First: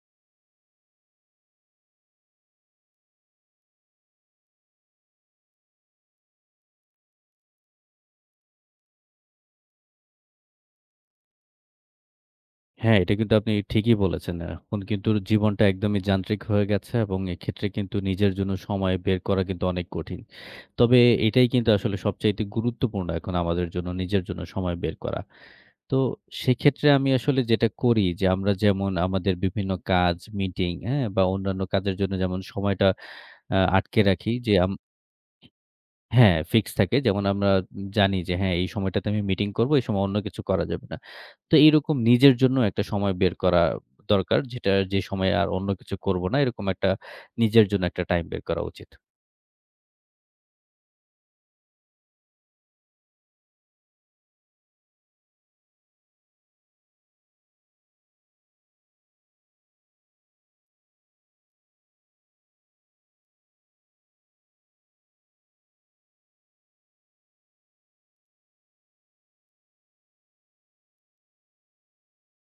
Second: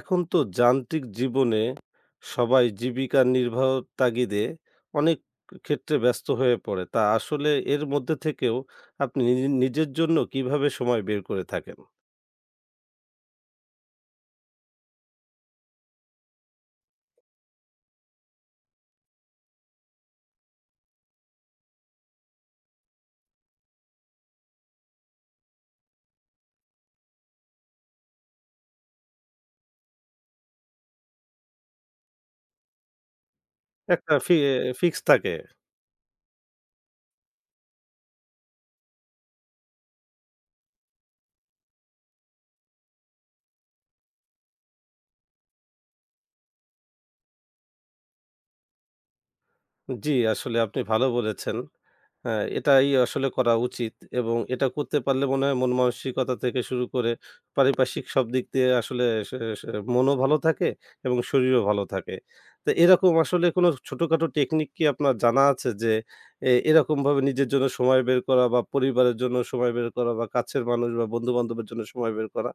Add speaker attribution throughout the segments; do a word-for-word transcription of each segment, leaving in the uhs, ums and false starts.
Speaker 1: এখন তো যান্ত্রিক জীবনে সবাই জীবিকা নির্বাহর তাগিদে অনেক ক্ষেত্রে ব্যস্ত হয়ে পড়ে। তা আসলে এর মধ্যে থেকেও আপনি নি নিজের জন্য কিভাবে সময় বের করে থাকেন?
Speaker 2: হ্যাঁ, এটা কিন্তু আপনি ঠিকই বলেছেন। এখন কিন্তু জীবনটা একদমই যান্ত্রিক হয়ে গেছে এবং এক্ষেত্রে কিন্তু নিজের জন্য সময় বের করা কিন্তু অনেক কঠিন। তবে এটাই কিন্তু আসলে সবচাইতে গুরুত্বপূর্ণ এখন আমাদের জন্য, নিজের জন্য সময় বের করা। তো সেক্ষেত্রে আমি আসলে যেটা করি যে, আমরা যেমন আমাদের বিভিন্ন কাজ, মিটিং, হ্যাঁ? বা অন্যান্য কাজের জন্য যেমন সময়টা আ আটকে
Speaker 1: একটা
Speaker 2: রাখি
Speaker 1: ফি
Speaker 2: যে,
Speaker 1: ফিক্স থাকে।
Speaker 2: হ্যাঁ, ফিক্স থাকে। যেমন আমরা জানি যে হ্যাঁ, এই সময়টাতে আমি মিটিং করব, এই সময় অন্য কিছু করা যাবে না। তো এইরকম নিজের জন্য একটা সময় বের করা দরকার। যেটা যে সময়ে আর অন্য কিছু করব না, এরকম একটা নিজের জন্য একটা টাইম বের করা উচিত।
Speaker 1: জি, আসলে আপনি ভালো বলেছেন। হ্যাঁ, এটাই আসলে করা উচিত এবং এটা করতে পারলে মনে হয় মন মানসিকতা থেকে শুরু করে পারিপার্শ্বিক সব দিক দিয়ে আসলে সে সে মনও ভালো থাকে এবং শরীরও ভালো থাকে। তো এরকম আসলে কোনো ছোটখাটো টেকনিক কি আপনার জানা আছে যে এ এরকমভাবে নিজের জন্য সময় বের করা বা পরিবারের জন্য সময় বের করা বা কাছের মানুষ বা বন্ধু-বান্ধবের জন্য সময় বের করা?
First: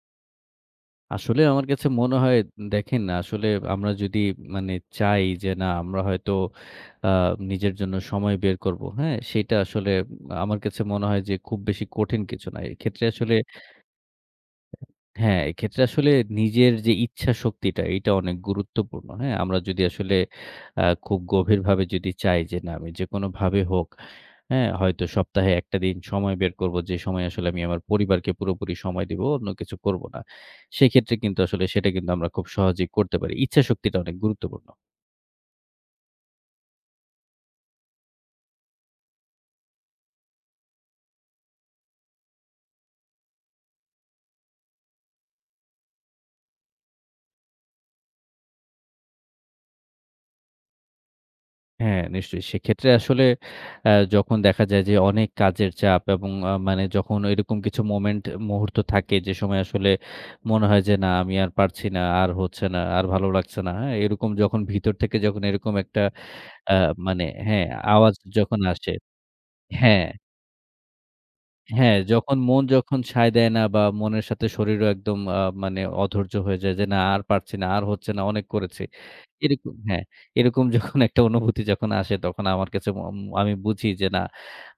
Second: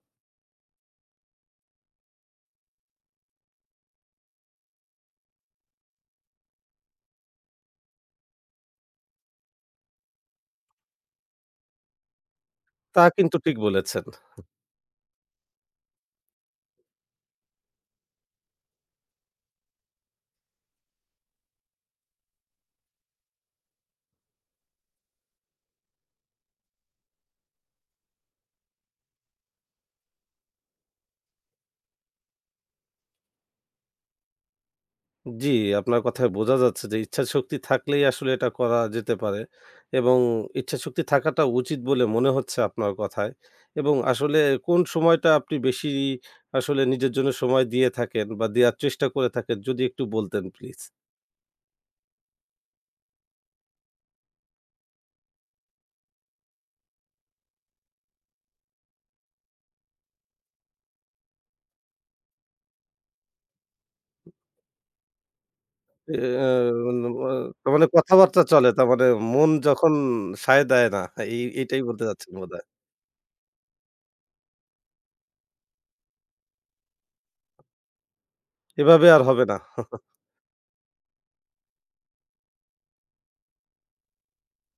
Speaker 2: আসলে আমার কাছে মনে হয় দেখেন আসলে আমরা যদি মানে চাই যে না আমরা হয়তো আ নিজের জন্য সময় বের করব। হ্যাঁ? সেটা আসলে আমার কাছে মনে হয় যে খুব বেশি কঠিন কিছু না।
Speaker 1: তা
Speaker 2: এক্ষেত্রে আসলে
Speaker 1: কিন্তু ঠিক বলেছেন।
Speaker 2: হ্যাঁ, এক্ষেত্রে আসলে নিজের যে ইচ্ছা শক্তিটা এটা অনেক গুরুত্বপূর্ণ। হ্যাঁ? আমরা যদি আসলে আ খুব গভীরভাবে যদি চাই যে না আমি যেকোনোভাবে হোক, হ্যাঁ? হয়তো সপ্তাহে একটা দিন সময় বের করব যে সময় আসলে আমি আমার পরিবারকে পুরোপুরি সময় দিব, অন্য কিছু করব না। সেক্ষেত্রে কিন্তু আসলে সেটা কিন্তু আমরা খুব সহজেই করতে পারি। ইচ্ছা শক্তিটা অনেক গুরুত্বপূর্ণ।
Speaker 1: জি, আপনার কথায় বোঝা যাচ্ছে যে ইচ্ছাশক্তি থাকলেই আসলে এটা করা যেতে পারে এবং ইচ্ছাশক্তি থাকাটা উচিত বলে মনে হচ্ছে আপনার কথায়। এবং আসলে কোন সময়টা আপনি বেশি আসলে নিজের জন্য সময় দিয়ে থাকেন বা দেয়ার চেষ্টা করে থাকেন যদি একটু বলতেন প্লিজ?
Speaker 2: হ্যাঁ, নিশ্চয়ই। সেক্ষেত্রে আসলে আ যখন দেখা যায় যে অনেক কাজের চাপ এবং আ মানে যখন এরকম কিছু মোমেন্ট মুহূর্ত থাকে যে সময় আসলে মনে হয় যে না আমি আর পারছি না, আর হচ্ছে না, আর ভালো লাগছে না। হ্যাঁ? এরকম যখন ভিতর থেকে যখন এরকম একটা
Speaker 1: এ
Speaker 2: আ
Speaker 1: আ
Speaker 2: মানে হ্যাঁ,
Speaker 1: তার মানে
Speaker 2: আওয়াজ
Speaker 1: কথাবার্তা
Speaker 2: যখন
Speaker 1: চলে, তার
Speaker 2: আসে
Speaker 1: মানে মন যখন
Speaker 2: হ্যাঁ।
Speaker 1: সায় দেয় না, এই এটাই
Speaker 2: হ্যাঁ,
Speaker 1: বলতে চাচ্ছেন
Speaker 2: যখন
Speaker 1: বোধহয়।
Speaker 2: মন যখন সায় দেয় না বা মনের সাথে শরীরও একদম আ মানে অধৈর্য হয়ে যায় যে, "না আর পারছি না, আর হচ্ছে না, অনেক করেছি।"
Speaker 1: এভাবে আর হবে না।
Speaker 2: এরকম হ্যাঁ, এরকম যখন একটা অনুভূতি যখন আসে তখন আমার কাছে ম ম- আমি বুঝি যে না,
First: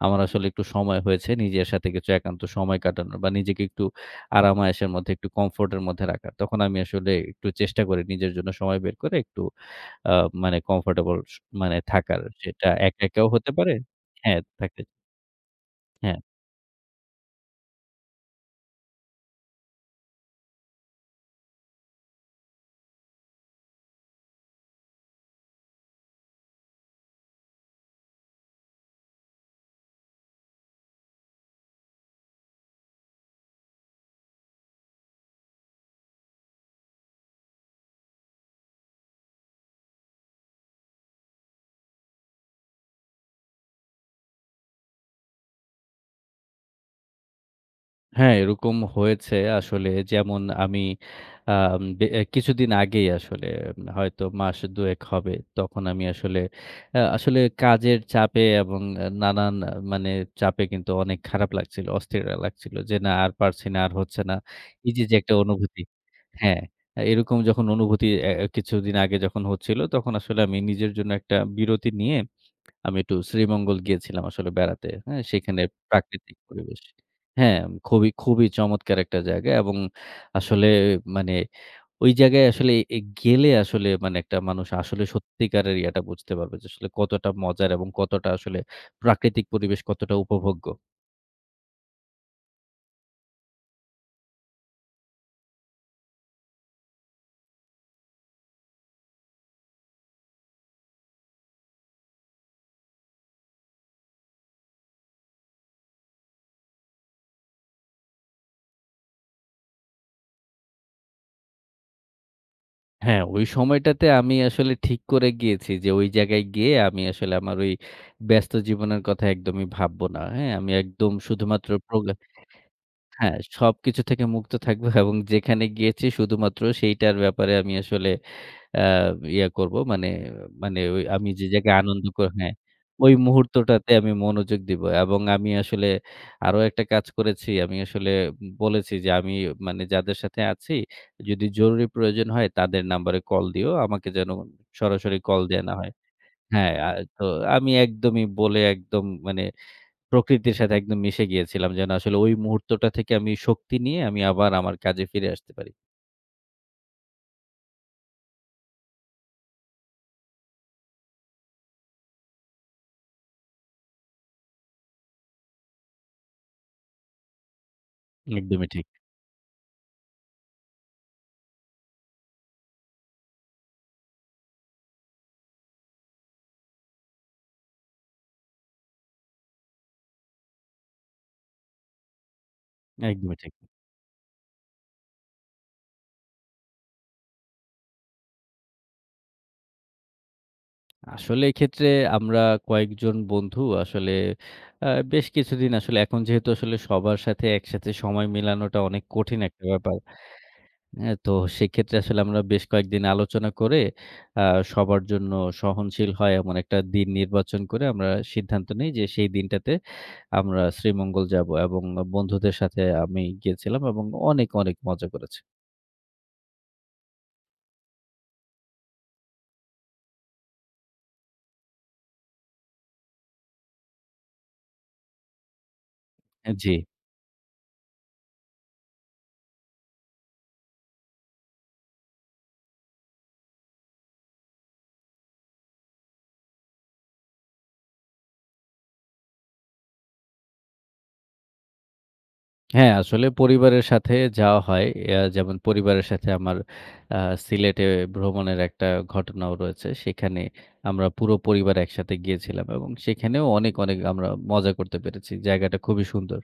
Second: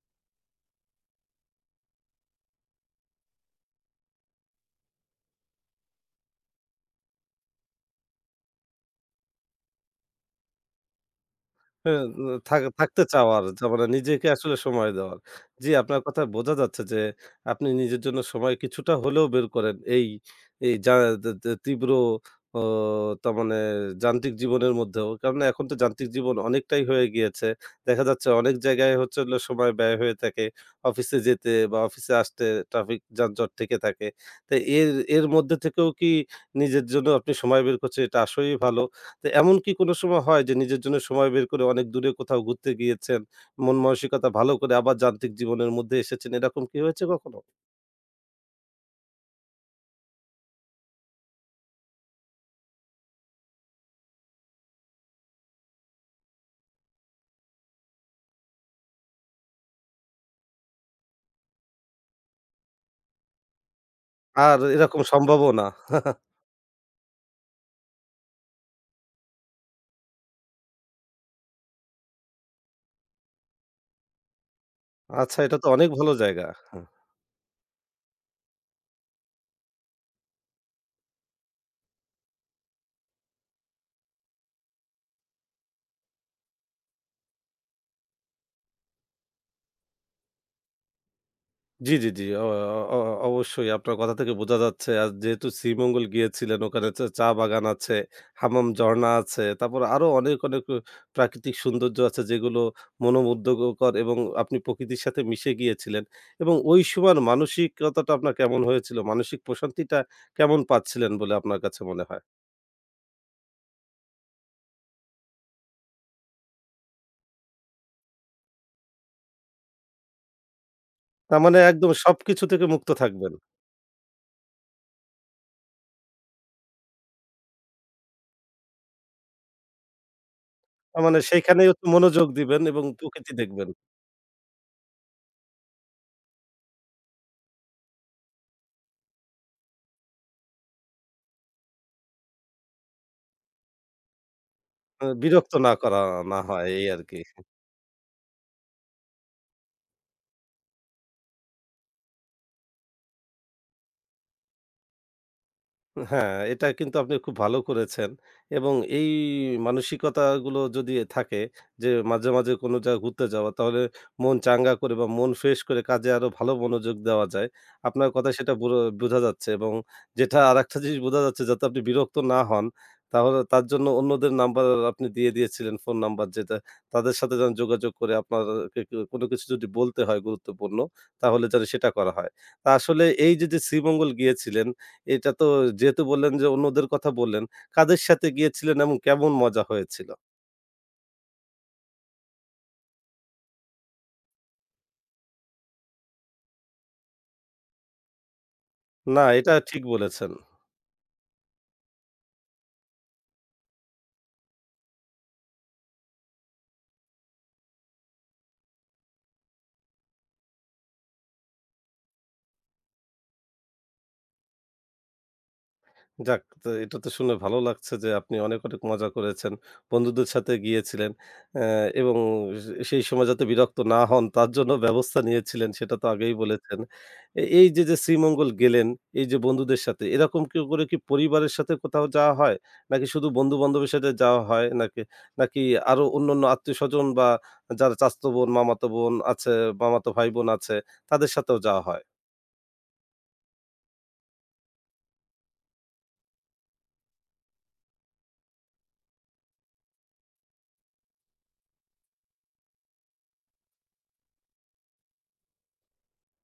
Speaker 2: আমার আসলে একটু সময় হয়েছে নিজের সাথে কিছু একান্ত সময় কাটানোর বা নিজেকে একটু আরাম-আয়েশের মধ্যে একটু কমফোর্ট এর মধ্যে রাখার। তখন আমি আসলে একটু চেষ্টা করি নিজের জন্য সময় বের করে একটু আ মানে কমফোর্টেবল স মানে
Speaker 1: হ্যাঁ,
Speaker 2: থাকার।
Speaker 1: উম থাক
Speaker 2: সেটা একা,
Speaker 1: থাকতে
Speaker 2: একাও
Speaker 1: চাওয়ার,
Speaker 2: হতে
Speaker 1: যে
Speaker 2: পারে
Speaker 1: মানে নিজেকে
Speaker 2: হ্যাঁ,
Speaker 1: আসলে
Speaker 2: থাকতে
Speaker 1: সময় দেওয়ার। জি, আপনার
Speaker 2: হ্যাঁ।
Speaker 1: কথায় বোঝা যাচ্ছে যে আপনি নিজের জন্য সময় কিছুটা হলেও বের করেন। এই এই যা তে তে তীব্র অ তার মানে যান্ত্রিক জীবনের মধ্যেও। কারণ এখন তো যান্ত্রিক জীবন অনেকটাই হয়ে গিয়েছে। দেখা যাচ্ছে অনেক জায়গায় হচ্ছে হলো সময় ব্যয় হয়ে থাকে। অফিসে যেতে বা অফিসে আসতে ট্রাফিক যানজট থেকে থাকে। তো এর এর মধ্যে থেকেও কি নিজের জন্য আপনি সময় বের করছেন, এটা আসলেই ভালো। তো এমন কি কোনো সময় হয় যে নিজের জন্য সময় বের করে অনেক দূরে কোথাও ঘুরতে গিয়েছেন, মন মানসিকতা ভালো করে আবার যান্ত্রিক জীবনের মধ্যে এসেছেন, এরকম কি হয়েছে কখনো?
Speaker 2: হ্যাঁ, এরকম হয়েছে আসলে। যেমন আমি আম বে এ, কিছুদিন আগেই আসলে উম, হয়তো মাস দুই এক হবে। তখন আমি আসলে আ আসলে কাজের চাপে এবং আহ, নানান আহ, মানে চাপে কিন্তু অনেক খারাপ লাগছিল, অস্থির লাগছিল যে না আর পারছি না, আর হচ্ছে না।
Speaker 1: আর
Speaker 2: এই
Speaker 1: এরকম
Speaker 2: যে, যে একটা
Speaker 1: সম্ভবও না।
Speaker 2: অনুভূতি হ্যাঁ, এরকম যখন অনুভূতি এ কিছুদিন আগে যখন হচ্ছিল তখন আসলে আমি নিজের জন্য একটা বিরতি নিয়ে আমি একটু শ্রীমঙ্গল গিয়েছিলাম আসলে বেড়াতে। হ্যাঁ?
Speaker 1: আচ্ছা, এটা
Speaker 2: সেখানে
Speaker 1: তো অনেক ভালো
Speaker 2: প্রাকৃতিক
Speaker 1: জায়গা।
Speaker 2: পরিবেশ। হ্যাঁ, খুবই, খুবই চমৎকার একটা জায়গা এবং আসলে মানে ওই জায়গায় আসলে এ গেলে আসলে মানে একটা মানুষ আসলে সত্যিকারের ইয়াটা বুঝতে পারবে যে আসলে কতটা মজার এবং কতটা আসলে প্রাকৃতিক পরিবেশ কতটা উপভোগ্য।
Speaker 1: জি, জি, জি। অ অ অ অবশ্যই আপনার কথা থেকে বোঝা যাচ্ছে, আর যেহেতু শ্রীমঙ্গল গিয়েছিলেন ওখানে চা চা বাগান আছে, হামাম ঝরণা আছে। তারপর আরো অনেক, অনেক অ প্রাকৃতিক সৌন্দর্য আছে যেগুলো মনোমুগ্ধকর এবং আপনি প্রকৃতির সাথে মিশে গিয়েছিলেন। এবং ওই সময়ের মানসিকতাটা আপনার কেমন হয়েছিল? মানসিক প্রশান্তিটা কেমন পাচ্ছিলেন বলে আপনার কাছে মনে হয়?
Speaker 2: হ্যাঁ, ওই সময়টাতে আমি আসলে ঠিক করে গিয়েছি যে ওই জায়গায় গিয়ে আমি আসলে আমার ওই ব্যস্ত জীবনের কথা একদমই ভাবব না। হ্যাঁ? আমি একদম
Speaker 1: তার মানে
Speaker 2: শুধুমাত্র
Speaker 1: একদম
Speaker 2: প্রোগ
Speaker 1: সবকিছু থেকে মুক্ত থাকবেন।
Speaker 2: হ্যাঁ, সবকিছু থেকে মুক্ত থাকবো এবং যেখানে গিয়েছি শুধুমাত্র সেইটার ব্যাপারে আমি আসলে আ ইয়া করব। মানে মানে
Speaker 1: তার
Speaker 2: ওই
Speaker 1: মানে
Speaker 2: আমি যে
Speaker 1: সেইখানেই
Speaker 2: জায়গায়
Speaker 1: একটু
Speaker 2: আনন্দ
Speaker 1: মনোযোগ
Speaker 2: কর হ্যাঁ,
Speaker 1: দিবেন এবং
Speaker 2: ওই
Speaker 1: প্রকৃতি দেখবেন।
Speaker 2: মুহূর্তটাতে আমি মনোযোগ দিব এবং আমি আসলে আরো একটা কাজ করেছি। আমি আসলে বলেছি যে আমি মানে যাদের সাথে আছি যদি জরুরি প্রয়োজন হয় তাদের নাম্বারে কল দিও। আমাকে যেন
Speaker 1: আ
Speaker 2: সরাসরি কল
Speaker 1: বিরক্ত
Speaker 2: দেয়া
Speaker 1: না
Speaker 2: না হয়।
Speaker 1: করা, না হয়
Speaker 2: হ্যাঁ,
Speaker 1: এই
Speaker 2: আ
Speaker 1: আরকি।
Speaker 2: তো আমি একদমই বলে একদম মানে প্রকৃতির সাথে একদম মিশে গিয়েছিলাম যেন আসলে ওই মুহূর্তটা থেকে আমি শক্তি নিয়ে আমি আবার আমার কাজে ফিরে আসতে পারি।
Speaker 1: হ্যাঁ, এটা কিন্তু আপনি খুব ভালো করেছেন এবং এই মানসিকতাগুলো যদি থাকে যে মাঝে, মাঝে কোনো জায়গায় ঘুরতে যাওয়া, তাহলে মন চাঙ্গা করে বা মন ফ্রেশ করে কাজে আরো ভালো মনোযোগ দেওয়া যায়। আপনার কথায় সেটা
Speaker 2: একদমই
Speaker 1: বুরো
Speaker 2: ঠিক,
Speaker 1: বোঝা যাচ্ছে এবং যেটা আরেকটা জিনিস বোঝা যাচ্ছে যাতে আপনি বিরক্ত না হন, তাহলে তার জন্য অন্যদের নাম্বার আপনি দিয়ে দিয়েছিলেন, ফোন নাম্বার, যেটা তাদের সাথে যেন যোগাযোগ করে আপনার কে কে কোনো কিছু যদি বলতে হয় গুরুত্বপূর্ণ, তাহলে যেন সেটা করা হয়। তা আসলে এই
Speaker 2: একদমই
Speaker 1: যে,
Speaker 2: ঠিক।
Speaker 1: যে শ্রীমঙ্গল গিয়েছিলেন, এটা তো যেহেতু বললেন যে অন্যদের কথা বললেন, কাদের সাথে গিয়েছিলেন এবং কেমন মজা হয়েছিল?
Speaker 2: আসলে এক্ষেত্রে আমরা কয়েকজন বন্ধু আসলে আ বেশ কিছুদিন আসলে এখন যেহেতু আসলে সবার সাথে একসাথে সময় মিলানোটা অনেক
Speaker 1: না,
Speaker 2: কঠিন
Speaker 1: এটা
Speaker 2: একটা
Speaker 1: ঠিক
Speaker 2: ব্যাপার।
Speaker 1: বলেছেন।
Speaker 2: হ্যাঁ, তো সেক্ষেত্রে আসলে আমরা বেশ কয়েকদিন আলোচনা করে আ সবার জন্য সহনশীল হয় এমন একটা দিন নির্বাচন করে আমরা সিদ্ধান্ত নেই যে সেই দিনটাতে আমরা শ্রীমঙ্গল যাব এবং বন্ধুদের সাথে আমি গিয়েছিলাম এবং অনেক, অনেক মজা করেছি।
Speaker 1: যাক, তো এটা তো শুনে ভালো লাগছে যে আপনি অনেক, অনেক মজা করেছেন। বন্ধুদের সাথে গিয়েছিলেন। অ্যা এবং সে সেই সময় যাতে বিরক্ত না হন তার জন্য ব্যবস্থা নিয়েছিলেন, সেটা তো আগেই
Speaker 2: জি।
Speaker 1: বলেছেন। এ এই যে, যে শ্রীমঙ্গল গেলেন, এই যে বন্ধুদের সাথে এরকম কি করে, কি পরিবারের সাথে কোথাও যাওয়া হয়? নাকি শুধু বন্ধু-বান্ধবের সাথে যাওয়া হয়? নাকি নাকি আরো অন্যান্য আত্মীয়স্বজন বা যারা চাচাতো বোন, মামাতো বোন আছে, মামাতো ভাই-বোন আছে তাদের সাথেও যাওয়া হয়?
Speaker 2: হ্যাঁ, আসলে পরিবারের সাথে যাওয়া হয়। আ যেমন পরিবারের সাথে আমার আ সিলেটে ভ্রমণের একটা ঘটনাও রয়েছে। সেখানে আমরা পুরো পরিবার একসাথে গিয়েছিলাম এবং সেখানেও অনেক, অনেক আমরা মজা করতে পেরেছি। জায়গাটা খুবই সুন্দর।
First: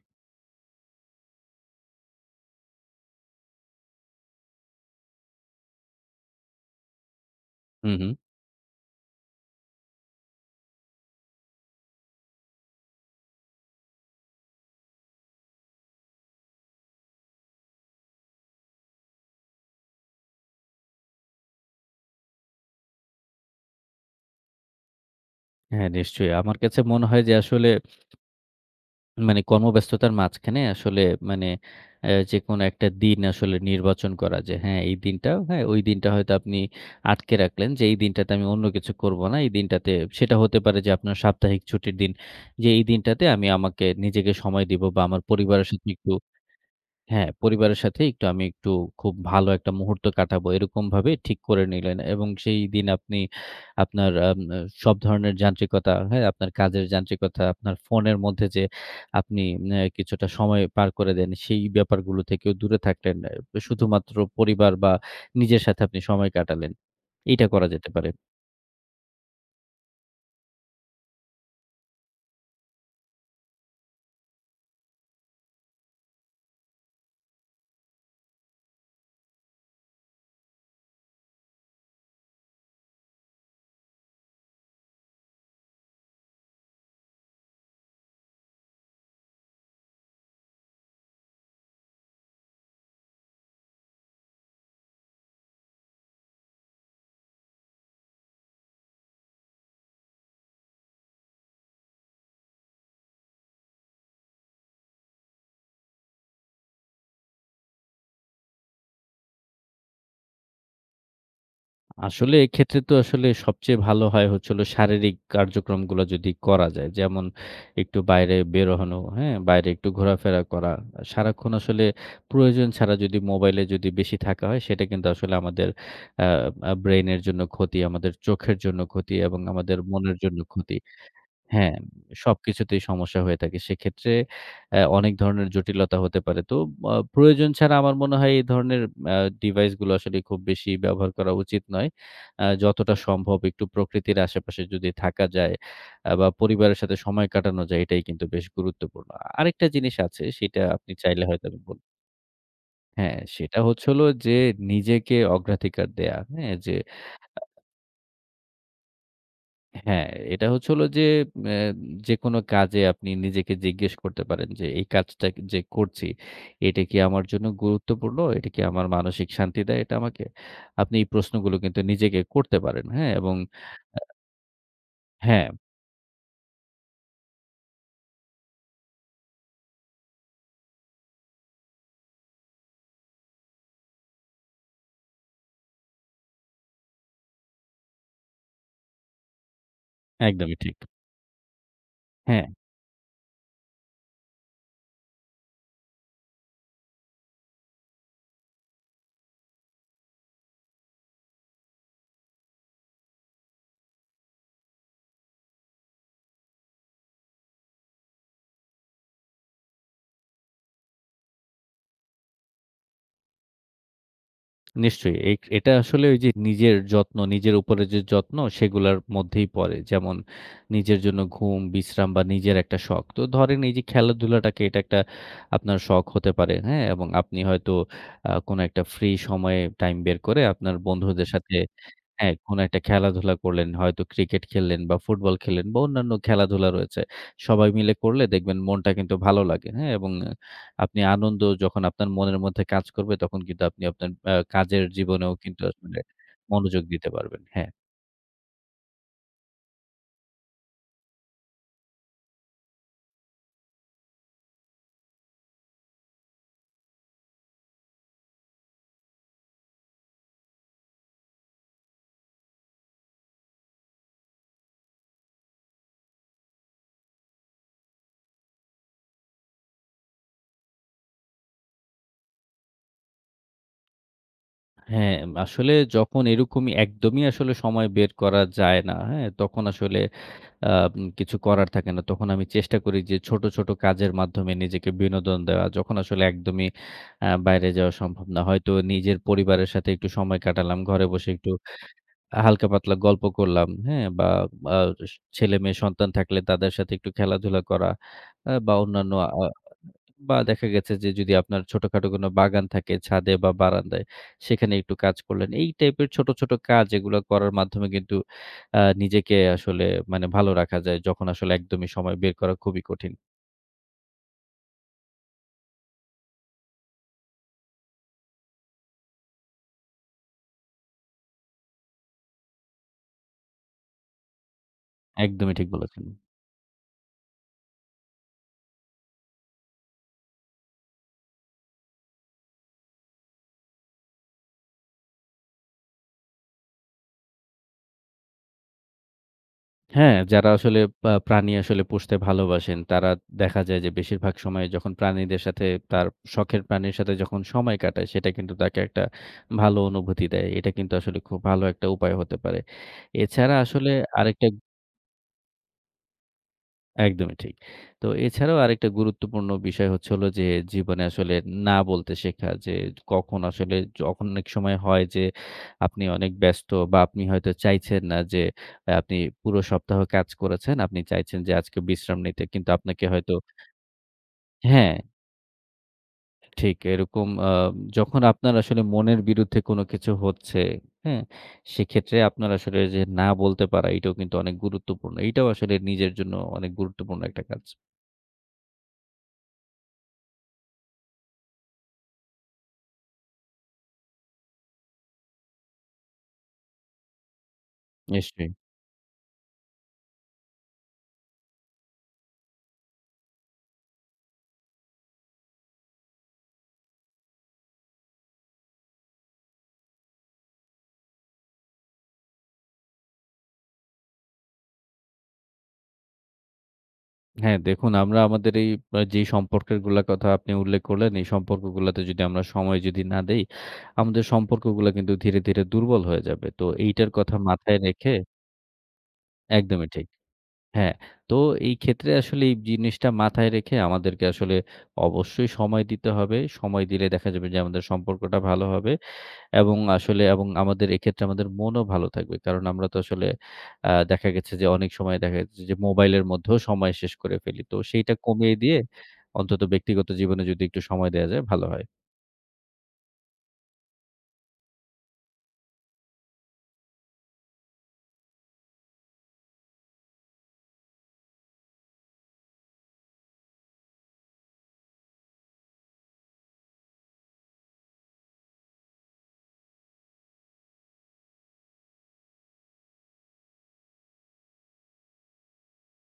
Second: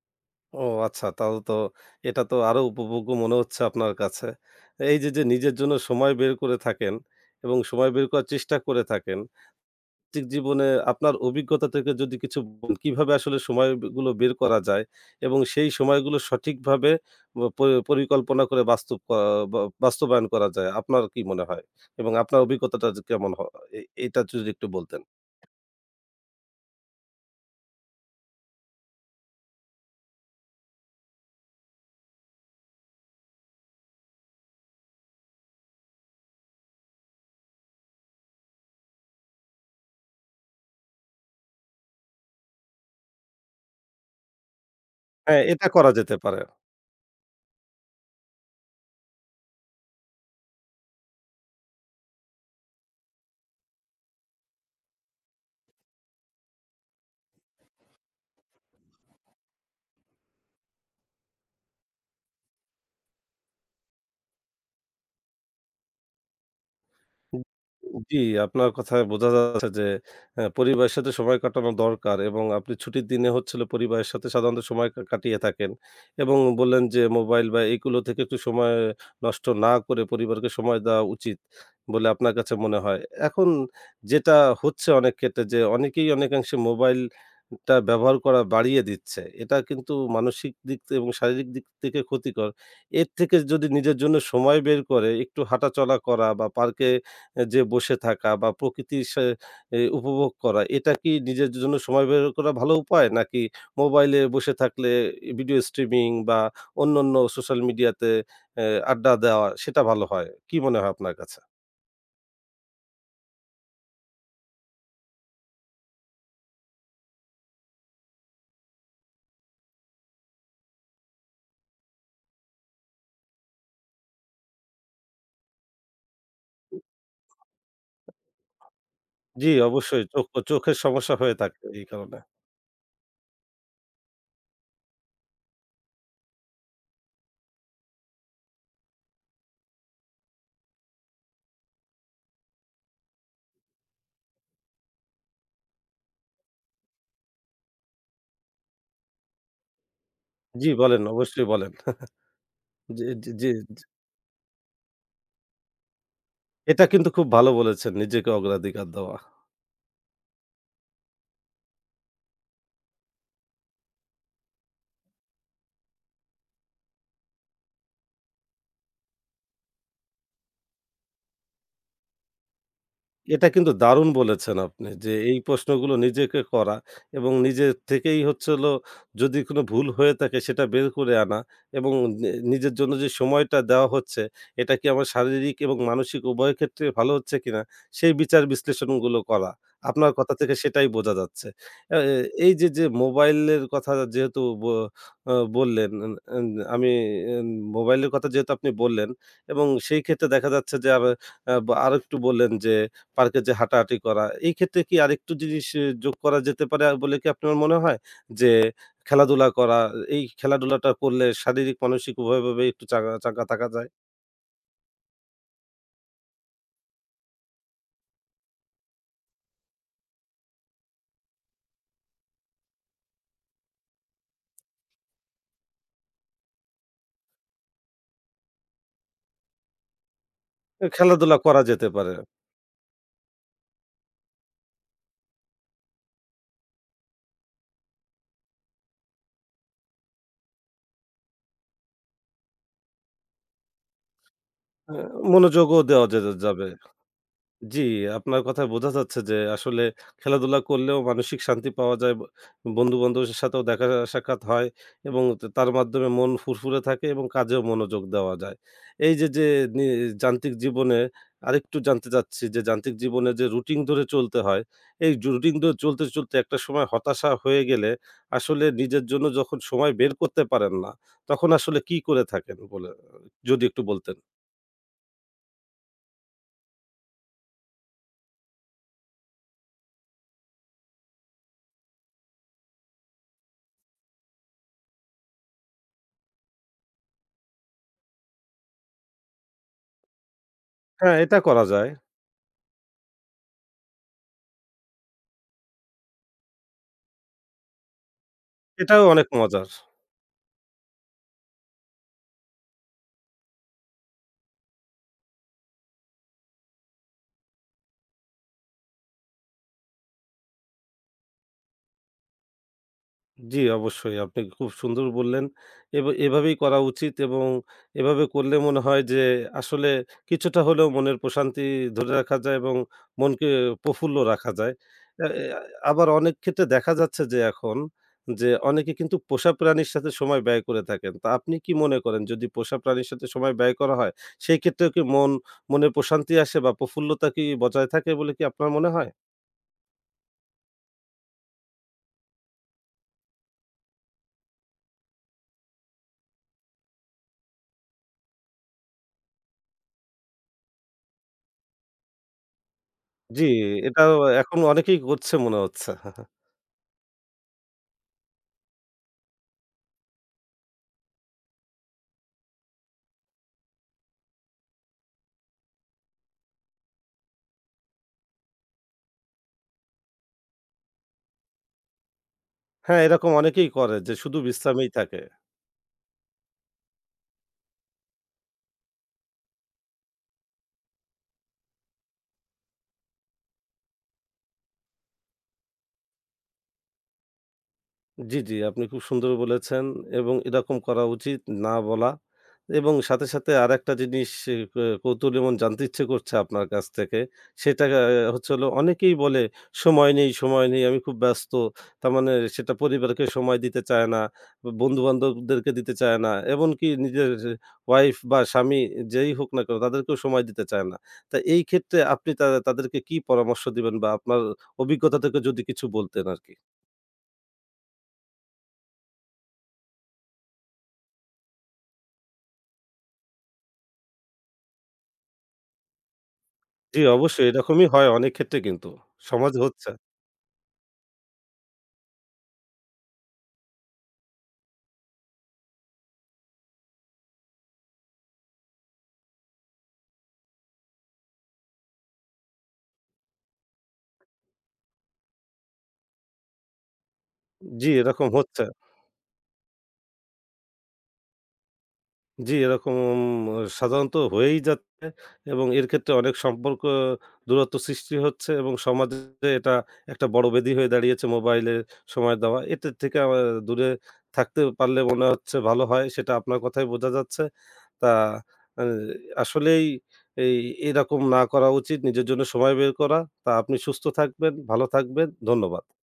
Speaker 1: ও আচ্ছা, তাহলে তো এটা তো আরো উপভোগ্য মনে হচ্ছে আপনার কাছে। এই যে, যে নিজের জন্য সময় বের করে থাকেন এবং সময়
Speaker 2: হু,
Speaker 1: বের
Speaker 2: হু।
Speaker 1: করার চেষ্টা করে থাকেন। ঠিক জীবনে আপনার অভিজ্ঞতা থেকে যদি কিছু বলেন, কিভাবে আসলে সময়গুলো বের করা যায় এবং সেই সময়গুলো সঠিকভাবে ব প পরিকল্পনা করে বাস্তব ক ব বাস্তবায়ন করা যায়। আপনার কি মনে হয়? এবং আপনার অভিজ্ঞতাটা যে কেমন হ এ এটা যদি একটু বলতেন।
Speaker 2: হ্যাঁ, নিশ্চয়ই। আমার কাছে মনে হয় যে আসলে মানে কর্মব্যস্ততার মাঝখানে আসলে মানে অ্যা যেকোনো একটা দিন আসলে নির্বাচন করা যে হ্যাঁ, এই দিনটা হ্যাঁ, ওই দিনটা হয়তো আপনি আটকে রাখলেন যে এই দিনটাতে আমি অন্য কিছু করব না। এই দিনটাতে সেটা হতে পারে যে আপনার সাপ্তাহিক ছুটির দিন। যে এই দিনটাতে আমি আমাকে নিজেকে সময় দিব বা আমার
Speaker 1: হ্যাঁ, এটা
Speaker 2: পরিবারের সাথে
Speaker 1: করা
Speaker 2: একটু
Speaker 1: যেতে পারে।
Speaker 2: হ্যাঁ, পরিবারের সাথে একটু আমি একটু খুব ভালো একটা মুহূর্ত কাটাবো এরকমভাবে ঠিক করে নিলেন এবং সেই দিন আপনি আপনার আম আ সব ধরনের যান্ত্রিকতা, হ্যাঁ? আপনার কাজের যান্ত্রিকতা, আপনার ফোনের মধ্যে যে আপনি ন্যা কিছুটা সময় পার করে দেন, সেই ব্যাপারগুলো থেকেও দূরে থাকলেন। অ্যা শুধুমাত্র পরিবার বা নিজের সাথে আপনি সময় কাটালেন। এইটা করা যেতে পারে।
Speaker 1: জি, আপনার কথায় বোঝা যাচ্ছে যে অ্যা পরিবারের সাথে সময় কাটানো দরকার এবং আপনি ছুটির দিনে হচ্ছে হলো পরিবারের সাথে সাধারণত সময় কা কাটিয়ে থাকেন এবং বললেন যে মোবাইল বা এগুলো থেকে একটু সময় নষ্ট না করে পরিবারকে সময় দেওয়া উচিত বলে আপনার কাছে মনে হয়। এখন যেটা হচ্ছে অনেক ক্ষেত্রে, যে অনেকেই অনেকাংশে মোবাইলটা ব্যবহার করা বাড়িয়ে দিচ্ছে। এটা কিন্তু মানসিক দিক থে- এবং শারীরিক দিক থেকে ক্ষতিকর। এর থেকে যদি নিজের জন্য সময় বের করে একটু হাঁটাচলা করা বা পার্কে এ যে বসে থাকা বা প্রকৃতির সা এ উপভোগ করা, এটা কি নিজের জন্য সময় বের করা ভালো উপায়? নাকি মোবাইলে বসে থাকলে ভিডিও স্ট্রিমিং বা অন্যান্য সোশ্যাল মিডিয়াতে এ আড্ডা দেওয়া সেটা ভালো হয়? কি মনে হয় আপনার কাছে?
Speaker 2: আসলে এক্ষেত্রে তো আসলে সবচেয়ে ভালো হয় হচ্ছে হলো শারীরিক কার্যক্রমগুলো যদি করা যায়। যেমন একটু বাইরে বেরোনো, হ্যাঁ? বাইরে একটু ঘোরাফেরা করা। সারাক্ষণ আসলে প্রয়োজন ছাড়া যদি মোবাইলে যদি বেশি থাকা হয় সেটা কিন্তু আসলে আমাদের আ আ ব্রেইনের জন্য ক্ষতি, আমাদের চোখের জন্য ক্ষতি এবং
Speaker 1: জি,
Speaker 2: আমাদের
Speaker 1: অবশ্যই
Speaker 2: মনের
Speaker 1: চোখ
Speaker 2: জন্য
Speaker 1: চোখের
Speaker 2: ক্ষতি।
Speaker 1: সমস্যা হয়ে থাকে
Speaker 2: হ্যাঁ,
Speaker 1: এই কারণে।
Speaker 2: সবকিছুতেই সমস্যা হয়ে থাকে। সেক্ষেত্রে অ্যা অনেক ধরনের জটিলতা হতে পারে। তো আ প্রয়োজন ছাড়া আমার মনে হয় এই ধরনের আ ডিভাইস গুলো আসলে খুব বেশি ব্যবহার করা উচিত নয়। আ যতটা সম্ভব একটু প্রকৃতির আশেপাশে যদি থাকা যায় আ বা পরিবারের সাথে সময় কাটানো যায় এটাই কিন্তু বেশ গুরুত্বপূর্ণ। আরেকটা জিনিস আছে সেটা
Speaker 1: জি,
Speaker 2: আপনি
Speaker 1: বলেন,
Speaker 2: চাইলে
Speaker 1: অবশ্যই
Speaker 2: হয়তো আমি
Speaker 1: বলেন।
Speaker 2: বল
Speaker 1: জি,
Speaker 2: হ্যাঁ,
Speaker 1: জি, জি,
Speaker 2: সেটা
Speaker 1: জি।
Speaker 2: হচ্ছে হলো যে নিজেকে অগ্রাধিকার দেয়া। হ্যাঁ? যে
Speaker 1: এটা কিন্তু খুব ভালো বলেছেন, নিজেকে অগ্রাধিকার দেওয়া।
Speaker 2: হ্যাঁ, এটা হচ্ছে হলো যে অ্যা যেকোনো কাজে আপনি নিজেকে জিজ্ঞেস করতে পারেন যে, "এই কাজটা কি- যে করছি, এটা কি আমার জন্য গুরুত্বপূর্ণ? এটা কি আমার মানসিক শান্তি দেয় এটা আমাকে?" আপনি এই প্রশ্নগুলো কিন্তু নিজেকে করতে পারেন। হ্যাঁ? এবং
Speaker 1: এটা কিন্তু দারুণ বলেছেন আপনি যে, এই
Speaker 2: হ্যাঁ,
Speaker 1: প্রশ্নগুলো নিজেকে করা এবং নিজের থেকেই হচ্ছে হলো যদি কোনো ভুল হয়ে থাকে সেটা বের করে আনা এবং নি নিজের জন্য যে সময়টা দেওয়া হচ্ছে, এটা কি আমার শারীরিক এবং মানসিক উভয় ক্ষেত্রে ভালো হচ্ছে কিনা, সেই বিচার বিশ্লেষণগুলো করা। আপনার কথা থেকে
Speaker 2: একদমই ঠিক।
Speaker 1: সেটাই বোঝা যাচ্ছে। আ এ
Speaker 2: হ্যাঁ।
Speaker 1: এই যে, যে মোবাইলের কথা যেহেতু ব আ বললেন, এন এন আমি এন মোবাইলের কথা যেহেতু আপনি বললেন এবং সেই ক্ষেত্রে দেখা যাচ্ছে যে, আবার আ বা আরেকটু বললেন যে পার্কে যে হাঁটাহাঁটি করা। এই ক্ষেত্রে কি আরেকটু জিনিস এ যোগ করা যেতে পারে আ বলে কি আপনার মনে হয়? যে খেলাধুলা করা, এই খেলাধুলাটা করলে শারীরিক মানসিক উভয়ভাবেই একটু চাঙ্গা চাঙ্গা থাকা যায়।
Speaker 2: নিশ্চয়ই। এই এটা আসলে ওই যে নিজের যত্ন, নিজের উপরে যে যত্ন সেগুলার মধ্যেই পড়ে। যেমন নিজের জন্য ঘুম, বিশ্রাম বা নিজের একটা শখ। তো ধরেন এই যে খেলাধুলাটাকে এটা একটা আপনার শখ হতে পারে, হ্যাঁ? এবং আপনি হয়তো আ কোনো একটা ফ্রি সময়ে টাইম বের করে আপনার
Speaker 1: এ
Speaker 2: বন্ধুদের
Speaker 1: খেলাধুলা
Speaker 2: সাথে
Speaker 1: করা যেতে পারে।
Speaker 2: হ্যাঁ, কোনো একটা খেলাধুলা করলেন। হয়তো ক্রিকেট খেললেন বা ফুটবল খেললেন বা অন্যান্য খেলাধুলা রয়েছে। সবাই মিলে করলে দেখবেন মনটা কিন্তু ভালো লাগে, হ্যাঁ? এবং আপনি আনন্দ যখন আপনার মনের মধ্যে কাজ করবে, তখন কিন্তু আপনি আপনার আ কাজের
Speaker 1: আ
Speaker 2: জীবনেও কিন্তু
Speaker 1: মনোযোগও
Speaker 2: আসলে
Speaker 1: দেওয়া যে যাবে।
Speaker 2: মনোযোগ দিতে পারবেন। হ্যাঁ,
Speaker 1: জি, আপনার কথায় বোঝা যাচ্ছে যে আসলে খেলাধুলা করলেও মানসিক শান্তি পাওয়া যায়। ব বন্ধু-বান্ধবের সাথেও দেখা সাক্ষাৎ হয় এবং ত তার মাধ্যমে মন ফুরফুরে থাকে এবং কাজেও মনোযোগ দেওয়া যায়। এই যে, যে নি যান্ত্রিক জীবনে আরেকটু জানতে চাচ্ছি যে যান্ত্রিক জীবনে যে রুটিন ধরে চলতে হয়, এই জু রুটিন ধরে চলতে, চলতে একটা সময় হতাশা হয়ে গেলে আসলে নিজের জন্য যখন সময় বের করতে পারেন না, তখন আসলে কি করে থাকেন বলে যদি একটু বলতেন?
Speaker 2: হ্যাঁ, আসলে যখন এরকমই একদমই আসলে সময় বের করা যায় না, হ্যাঁ? তখন আসলে আ কিছু করার থাকে না। তখন আমি চেষ্টা করি যে ছোট, ছোট কাজের মাধ্যমে নিজেকে বিনোদন দেওয়া। যখন আসলে একদমই আ বাইরে যাওয়া সম্ভব না। হয়তো নিজের পরিবারের সাথে একটু সময় কাটালাম। ঘরে
Speaker 1: হ্যাঁ,
Speaker 2: বসে
Speaker 1: এটা
Speaker 2: একটু
Speaker 1: করা যায়।
Speaker 2: আ হালকা পাতলা গল্প করলাম, হ্যাঁ? বা আ স ছেলে-মেয়ে সন্তান থাকলে তাদের সাথে একটু খেলাধুলা করা আ বা
Speaker 1: এটাও
Speaker 2: অন্যান্য
Speaker 1: অনেক
Speaker 2: আ
Speaker 1: মজার।
Speaker 2: বা দেখা গেছে যে যদি আপনার ছোটখাটো কোনো বাগান থাকে ছাদে বা বারান্দায়, সেখানে একটু কাজ করলেন। এই টাইপের ছোট, ছোট কাজ এগুলো করার মাধ্যমে কিন্তু আ নিজেকে আসলে মানে ভালো রাখা যায় যখন আসলে একদমই সময় বের করা খুবই কঠিন।
Speaker 1: জি, অবশ্যই আপনি খুব সুন্দর বললেন। এবা এভাবেই করা উচিত এবং এভাবে করলে মনে হয় যে আসলে কিছুটা হলেও মনের প্রশান্তি ধরে রাখা যায় এবং মনকে প্রফুল্ল রাখা যায়। অ্যা অ্যা
Speaker 2: একদমই ঠিক বলেছেন।
Speaker 1: আবার অনেক ক্ষেত্রে দেখা যাচ্ছে যে এখন যে অনেকে কিন্তু পোষা প্রাণীর সাথে সময় ব্যয় করে থাকেন। তা আপনি কি মনে করেন যদি পোষা প্রাণীর সাথে সময় ব্যয় করা হয়, সেই ক্ষেত্রেও কি মন মনে প্রশান্তি আসে বা প্রফুল্লতা কি বজায় থাকে বলে কি আপনার মনে হয়?
Speaker 2: হ্যাঁ, যারা আসলে পা প্রাণী আসলে পুষতে ভালোবাসেন, তারা দেখা যায় যে বেশিরভাগ সময়ে যখন প্রাণীদের সাথে তার শখের প্রাণীর সাথে যখন সময় কাটায়, সেটা কিন্তু তাকে একটা ভালো অনুভূতি দেয়। এটা কিন্তু আসলে খুব ভালো একটা উপায় হতে পারে।
Speaker 1: জি,
Speaker 2: এছাড়া আসলে
Speaker 1: এটাও
Speaker 2: আরেকটা
Speaker 1: এখন অনেকেই করছে মনে হচ্ছে।
Speaker 2: একদমই ঠিক। তো এছাড়াও আরেকটা গুরুত্বপূর্ণ বিষয় হচ্ছে হলো যে জীবনে আসলে না বলতে শেখা। যে কখন আসলে যখন অনেক সময় হয় যে আপনি অনেক ব্যস্ত বা আপনি হয়তো চাইছেন না যে অ্যা আপনি পুরো সপ্তাহ কাজ করেছেন। আপনি চাইছেন যে আজকে বিশ্রাম নিতে। কিন্তু
Speaker 1: হ্যাঁ,
Speaker 2: আপনাকে
Speaker 1: এরকম
Speaker 2: হয়তো
Speaker 1: অনেকেই করে যে শুধু বিশ্রামেই
Speaker 2: হ্যাঁ,
Speaker 1: থাকে।
Speaker 2: ঠিক এরকম আ যখন আপনার আসলে মনের বিরুদ্ধে কোনো কিছু হচ্ছে, হ্যাঁ? সেক্ষেত্রে আপনার আসলে যে না বলতে পারা এটাও কিন্তু অনেক গুরুত্বপূর্ণ। এটাও আসলে নিজের জন্য অনেক গুরুত্বপূর্ণ একটা কাজ।
Speaker 1: জি, জি, আপনি খুব সুন্দর বলেছেন এবং এরকম করা উচিত, না বলা, এবং সাথে, সাথে আরেকটা জিনিস এ ক কৌতূহলী মন জানতে ইচ্ছে করছে আপনার কাছ থেকে। সেটা আ হচ্ছে
Speaker 2: নিশ্চয়ই।
Speaker 1: হলো অনেকেই বলে, "সময় নেই, সময় নেই, আমি খুব ব্যস্ত।" তার মানে সেটা পরিবারকে সময় দিতে চায় না, বন্ধু-বান্ধবদেরকে দিতে চায় না, এমনকি নিজের ওয়াইফ বা স্বামী, যেই হোক না কেন, তাদেরকেও সময় দিতে চায় না। তা এই ক্ষেত্রে আপনি তা তাদেরকে কি পরামর্শ দিবেন বা আপনার অভিজ্ঞতা থেকে যদি কিছু বলতেন আরকি?
Speaker 2: হ্যাঁ, দেখুন আমরা আমাদের এই আ যে সম্পর্কগুলার কথা আপনি উল্লেখ করলেন, এই সম্পর্কগুলাতে যদি আমরা সময় যদি না দেই, আমাদের সম্পর্কগুলা কিন্তু ধীরে, ধীরে দুর্বল হয়ে যাবে। তো
Speaker 1: জি,
Speaker 2: এইটার কথা
Speaker 1: অবশ্যই
Speaker 2: মাথায়
Speaker 1: এরকমই হয়
Speaker 2: রেখে
Speaker 1: অনেক ক্ষেত্রে কিন্তু। সমাজে
Speaker 2: একদমই
Speaker 1: হচ্ছে।
Speaker 2: ঠিক। হ্যাঁ, তো এই ক্ষেত্রে আসলে এই জিনিসটা মাথায় রেখে আমাদেরকে আসলে অবশ্যই সময় দিতে হবে। সময় দিলে দেখা যাবে যে আমাদের সম্পর্কটা ভালো হবে। এবং আসলে এবং আমাদের এক্ষেত্রে আমাদের মনও ভালো থাকবে। কারণ আমরা তো আসলে আ দেখা গেছে যে অনেক সময় দেখা যাচ্ছে যে মোবাইলের মধ্যেও সময় শেষ করে ফেলি। তো
Speaker 1: জি,
Speaker 2: সেইটা
Speaker 1: এরকম
Speaker 2: কমিয়ে
Speaker 1: হচ্ছে।
Speaker 2: দিয়ে অন্তত ব্যক্তিগত জীবনে যদি একটু সময় দেয়া যায় ভালো হয়।
Speaker 1: জি, এরকম সাধারণত হয়েই যাচ্ছে এবং এর ক্ষেত্রে অনেক সম্পর্ক দূরত্ব সৃষ্টি হচ্ছে এবং সমাজে এটা একটা বড় ব্যাধি হয়ে দাঁড়িয়েছে, মোবাইলে সময় দেওয়া। এটা থেকে আ দূরে থাকতে পারলে মনে হচ্ছে ভালো হয়। সেটা আপনার কথায় বোঝা যাচ্ছে। তা আ আসলেই এই এরকম না করা উচিত। নিজের জন্য সময় বের করা। তা আপনি সুস্থ থাকবেন, ভালো থাকবেন। ধন্যবাদ।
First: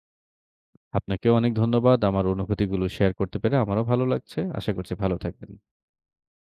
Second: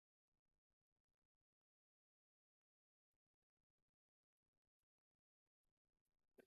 Speaker 2: আপনাকেও অনেক ধন্যবাদ। আমার অনুভূতিগুলো শেয়ার করতে পেরে আমারও ভালো লাগছে। আশা করছি ভালো থাকবেন।